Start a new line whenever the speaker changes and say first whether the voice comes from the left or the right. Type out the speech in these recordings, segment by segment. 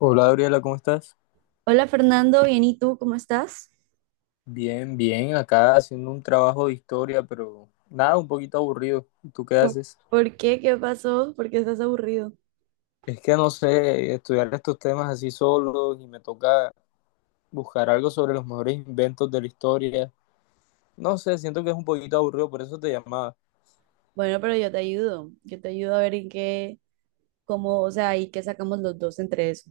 left: Hola Gabriela, ¿cómo estás?
right: Hola Fernando, bien, ¿y tú cómo estás?
left: Bien, acá haciendo un trabajo de historia, pero nada, un poquito aburrido. ¿Y tú qué
right: ¿Por,
left: haces?
right: ¿Por qué? ¿Qué pasó? ¿Por qué estás aburrido?
left: Es que no sé, estudiar estos temas así solos y me toca buscar algo sobre los mejores inventos de la historia. No sé, siento que es un poquito aburrido, por eso te llamaba.
right: Bueno, pero yo te ayudo a ver en cómo, o sea, y qué sacamos los dos entre eso.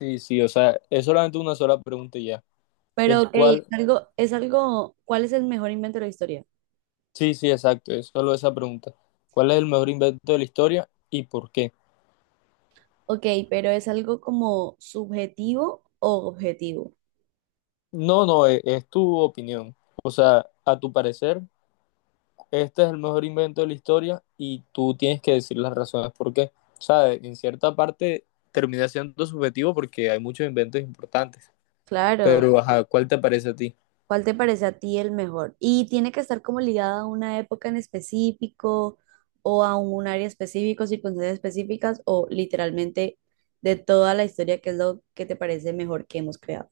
left: Sí, o sea, es solamente una sola pregunta y ya.
right: Pero
left: Es
right: ok,
left: cuál,
right: es algo, ¿cuál es el mejor invento de la historia?
left: sí, exacto, es solo esa pregunta. ¿Cuál es el mejor invento de la historia y por qué?
right: Ok, pero ¿es algo como subjetivo o objetivo?
left: No, es tu opinión. O sea, a tu parecer. Este es el mejor invento de la historia y tú tienes que decir las razones por qué. O sea, en cierta parte termina siendo subjetivo porque hay muchos inventos importantes.
right: Claro.
left: Pero, ajá, ¿cuál te parece a ti?
right: ¿Cuál te parece a ti el mejor? Y tiene que estar como ligada a una época en específico o a un área específico, circunstancias específicas o literalmente de toda la historia, que es lo que te parece mejor que hemos creado?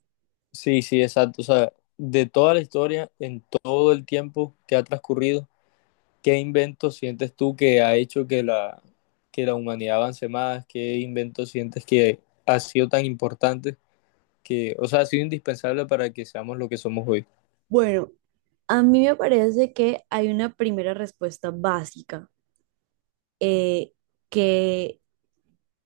left: Sí, exacto. O sea, de toda la historia, en todo el tiempo que ha transcurrido, ¿qué invento sientes tú que ha hecho que la humanidad avance más? ¿Qué invento sientes que ha sido tan importante que, o sea, ha sido indispensable para que seamos lo que somos hoy?
right: Bueno, a mí me parece que hay una primera respuesta básica. eh, que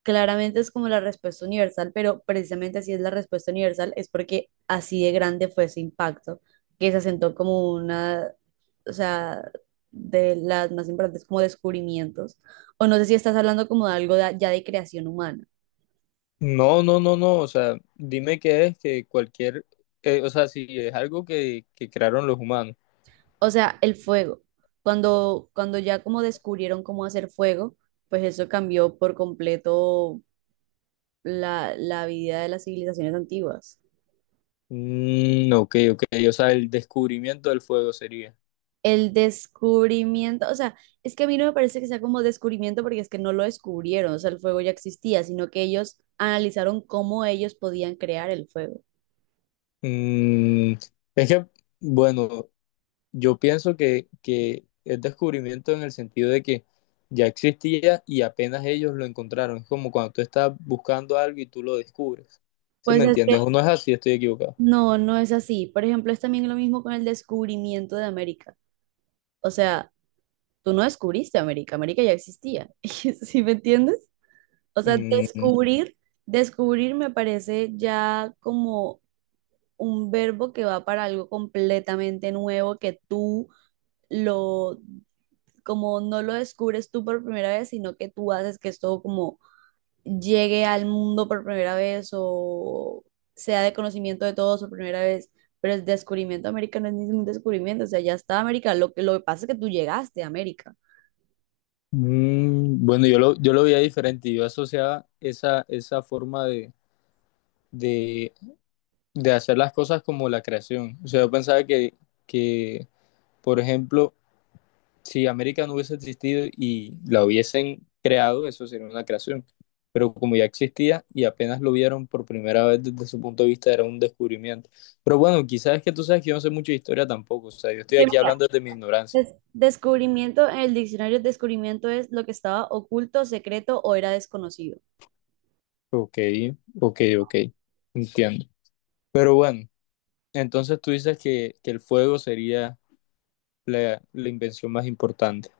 right: claramente es como la respuesta universal, pero precisamente así es la respuesta universal, es porque así de grande fue ese impacto, que se asentó como o sea, de las más importantes como descubrimientos, o no sé si estás hablando como de ya de creación humana,
left: No, o sea, dime qué es que o sea, si es algo que crearon los humanos.
right: o sea, el fuego, cuando ya como descubrieron cómo hacer fuego, pues eso cambió por completo la vida de las civilizaciones antiguas.
left: Ok, o sea, el descubrimiento del fuego sería.
right: El descubrimiento, o sea, es que a mí no me parece que sea como descubrimiento porque es que no lo descubrieron, o sea, el fuego ya existía, sino que ellos analizaron cómo ellos podían crear el fuego.
left: Mm, es que, bueno, yo pienso que es descubrimiento en el sentido de que ya existía y apenas ellos lo encontraron. Es como cuando tú estás buscando algo y tú lo descubres. ¿Sí
right: Pues
left: me
right: es que
left: entiendes? ¿O no es así? Estoy equivocado.
right: no es así. Por ejemplo, es también lo mismo con el descubrimiento de América. O sea, tú no descubriste América, América ya existía. ¿Sí me entiendes? O sea,
left: Mm,
right: descubrir me parece ya como un verbo que va para algo completamente nuevo que tú lo como no lo descubres tú por primera vez, sino que tú haces que esto como llegue al mundo por primera vez o sea de conocimiento de todos por primera vez. Pero el descubrimiento de América no es ningún descubrimiento, o sea, ya está América. Lo que pasa es que tú llegaste a América.
left: Bueno, yo lo veía diferente. Yo asociaba esa forma de, de hacer las cosas como la creación. O sea, yo pensaba que, por ejemplo, si América no hubiese existido y la hubiesen creado, eso sería una creación. Pero como ya existía y apenas lo vieron por primera vez desde su punto de vista, era un descubrimiento. Pero bueno, quizás es que tú sabes que yo no sé mucho de historia tampoco. O sea, yo estoy
right: Que
left: aquí
right: mira,
left: hablando desde mi ignorancia.
right: descubrimiento en el diccionario, descubrimiento es lo que estaba oculto, secreto o era desconocido.
left: Ok, ok. Entiendo. Pero bueno. Entonces tú dices que el fuego sería la invención más importante.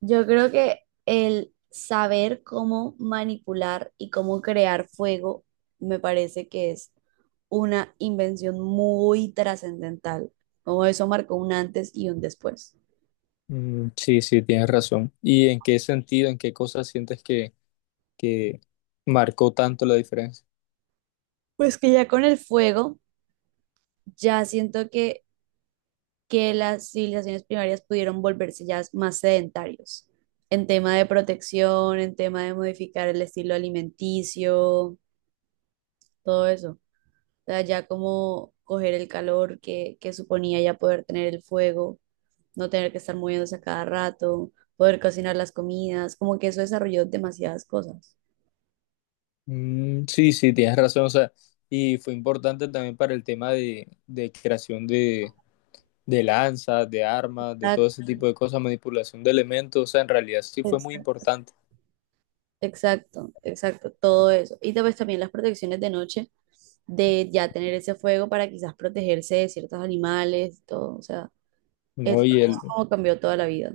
right: Yo creo que el saber cómo manipular y cómo crear fuego me parece que es una invención muy trascendental, como eso marcó un antes y un después.
left: Sí, tienes razón. ¿Y en qué sentido, en qué cosas sientes que marcó tanto la diferencia?
right: Pues que ya con el fuego, ya siento que las civilizaciones primarias pudieron volverse ya más sedentarios en tema de protección, en tema de modificar el estilo alimenticio, todo eso. O sea, ya como coger el calor que suponía ya poder tener el fuego, no tener que estar moviéndose a cada rato, poder cocinar las comidas, como que eso desarrolló demasiadas cosas.
left: Sí, tienes razón. O sea, y fue importante también para el tema de creación de lanzas, de armas, de
right: Sea,
left: todo ese tipo de cosas, manipulación de elementos. O sea, en realidad sí fue muy
right: exacto,
left: importante,
right: exacto, exacto, todo eso. Y después también las protecciones de noche, de ya tener ese fuego para quizás protegerse de ciertos animales, todo, o sea, es
left: ¿no?
right: es como cambió toda la vida.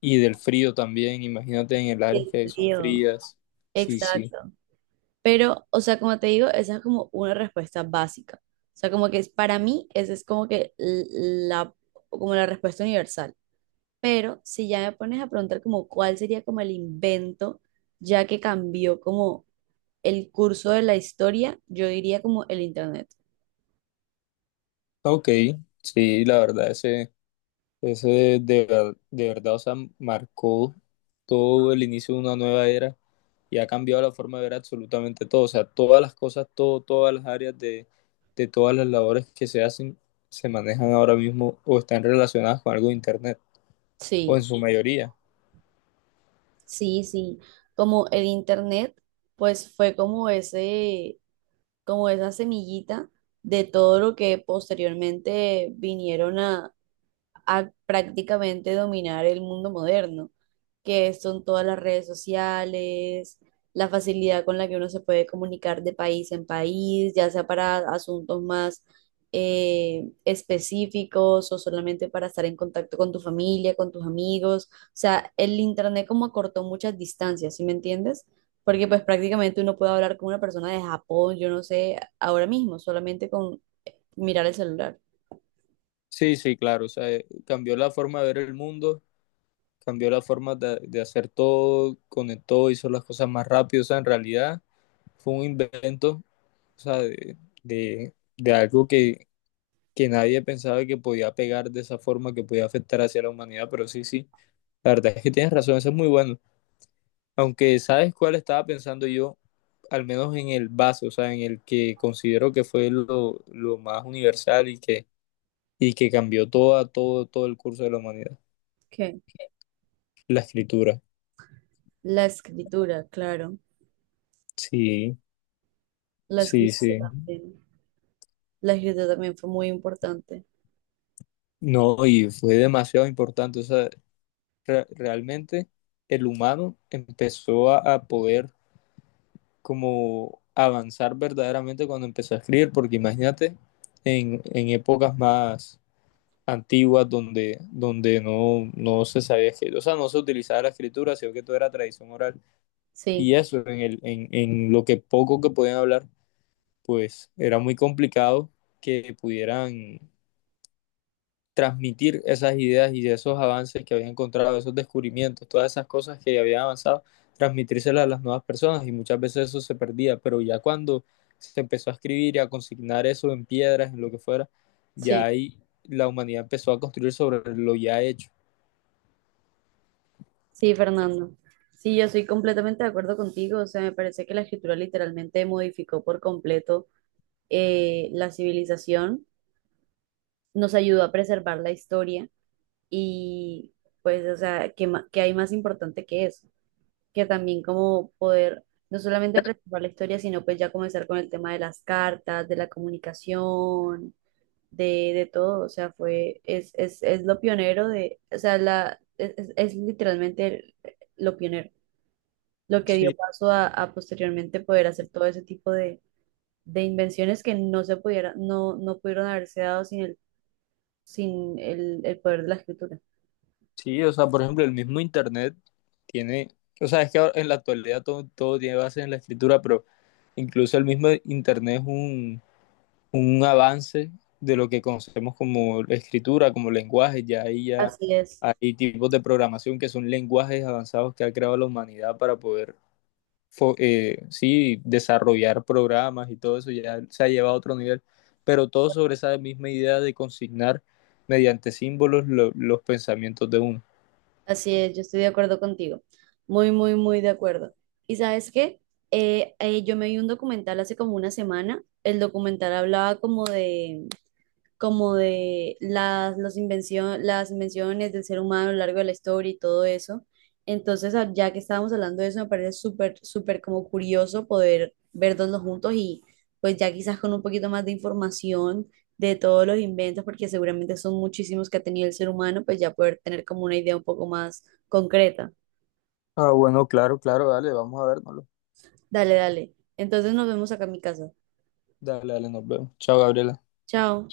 left: Y del frío también, imagínate en el área
right: El
left: que son
right: frío,
left: frías. Sí, sí.
right: exacto. Pero, o sea, como te digo, esa es como una respuesta básica. O sea, como que es, para mí, esa es como que la, como la respuesta universal. Pero si ya me pones a preguntar como cuál sería como el invento, ya que cambió como el curso de la historia, yo diría como el internet.
left: Ok, sí, la verdad, de verdad, o sea, marcó todo el inicio de una nueva era y ha cambiado la forma de ver absolutamente todo, o sea, todas las cosas, todo, todas las áreas de todas las labores que se hacen, se manejan ahora mismo o están relacionadas con algo de Internet, o en
right: Sí,
left: su mayoría.
right: sí, sí. Como el internet, pues fue como ese, como esa semillita de todo lo que posteriormente vinieron a prácticamente dominar el mundo moderno, que son todas las redes sociales, la facilidad con la que uno se puede comunicar de país en país, ya sea para asuntos más específicos o solamente para estar en contacto con tu familia, con tus amigos. O sea, el internet como acortó muchas distancias, ¿sí me entiendes? Porque pues prácticamente uno puede hablar con una persona de Japón, yo no sé, ahora mismo, solamente con mirar el celular.
left: Sí, sí, claro, o sea, cambió la forma de ver el mundo, cambió la forma de hacer todo, conectó, hizo las cosas más rápido, o sea, en realidad fue un invento o sea, de algo que nadie pensaba que podía pegar de esa forma, que podía afectar hacia la humanidad, pero sí, sí, la verdad es que tienes razón, eso es muy bueno. Aunque sabes cuál estaba pensando yo, al menos en el base, o sea, en el que considero que fue lo más universal y que cambió todo el curso de la humanidad,
right: ¿Qué?
left: la escritura.
right: La escritura, claro.
left: Sí,
right: La
left: sí,
right: escritura
left: sí.
right: también. La escritura también fue muy importante.
left: No, y fue demasiado importante, o sea, realmente el humano empezó a poder como avanzar verdaderamente cuando empezó a escribir, porque imagínate en épocas más antiguas donde no se sabía escribir, o sea, no se utilizaba la escritura, sino que todo era tradición oral.
right: Sí,
left: Y eso, en, el, En lo que poco que podían hablar, pues era muy complicado que pudieran transmitir esas ideas y esos avances que había encontrado, esos descubrimientos, todas esas cosas que había avanzado, transmitírselas a las nuevas personas y muchas veces eso se perdía, pero ya cuando se empezó a escribir y a consignar eso en piedras, en lo que fuera, ya
right: sí,
left: ahí la humanidad empezó a construir sobre lo ya hecho.
right: sí, Fernando. Sí, yo estoy completamente de acuerdo contigo. O sea, me parece que la escritura literalmente modificó por completo la civilización, nos ayudó a preservar la historia y pues, o sea, ¿qué hay más importante que eso? Que también como poder no solamente preservar la historia, sino pues ya comenzar con el tema de las cartas, de la comunicación de todo, o sea, es lo pionero de, o sea, es literalmente lo pionero, lo que dio
left: Sí,
right: paso a posteriormente poder hacer todo ese tipo de invenciones que no se pudiera, no pudieron haberse dado sin sin el poder de la escritura.
left: Sí, o sea, por ejemplo, el mismo Internet tiene, o sea, es que ahora en la actualidad todo, todo tiene base en la escritura, pero incluso el mismo Internet es un avance de lo que conocemos como escritura, como lenguaje, ya ahí ya
right: Así es,
left: hay tipos de programación que son lenguajes avanzados que ha creado la humanidad para poder sí, desarrollar programas y todo eso, ya se ha llevado a otro nivel, pero todo sobre esa misma idea de consignar mediante símbolos lo, los pensamientos de uno.
right: así es, yo estoy de acuerdo contigo, muy, muy, muy de acuerdo. ¿Y sabes qué? Yo me vi un documental hace como una semana, el documental hablaba como de las invenciones del ser humano a lo largo de la historia y todo eso. Entonces, ya que estábamos hablando de eso, me parece súper, súper como curioso poder verlos juntos y pues ya quizás con un poquito más de información de todos los inventos, porque seguramente son muchísimos que ha tenido el ser humano, pues ya poder tener como una idea un poco más concreta.
left: Ah, bueno, claro, dale, vamos a vernoslo.
right: Dale, dale. Entonces nos vemos acá en mi casa.
left: Dale, nos vemos. Chao, Gabriela.
right: Chao.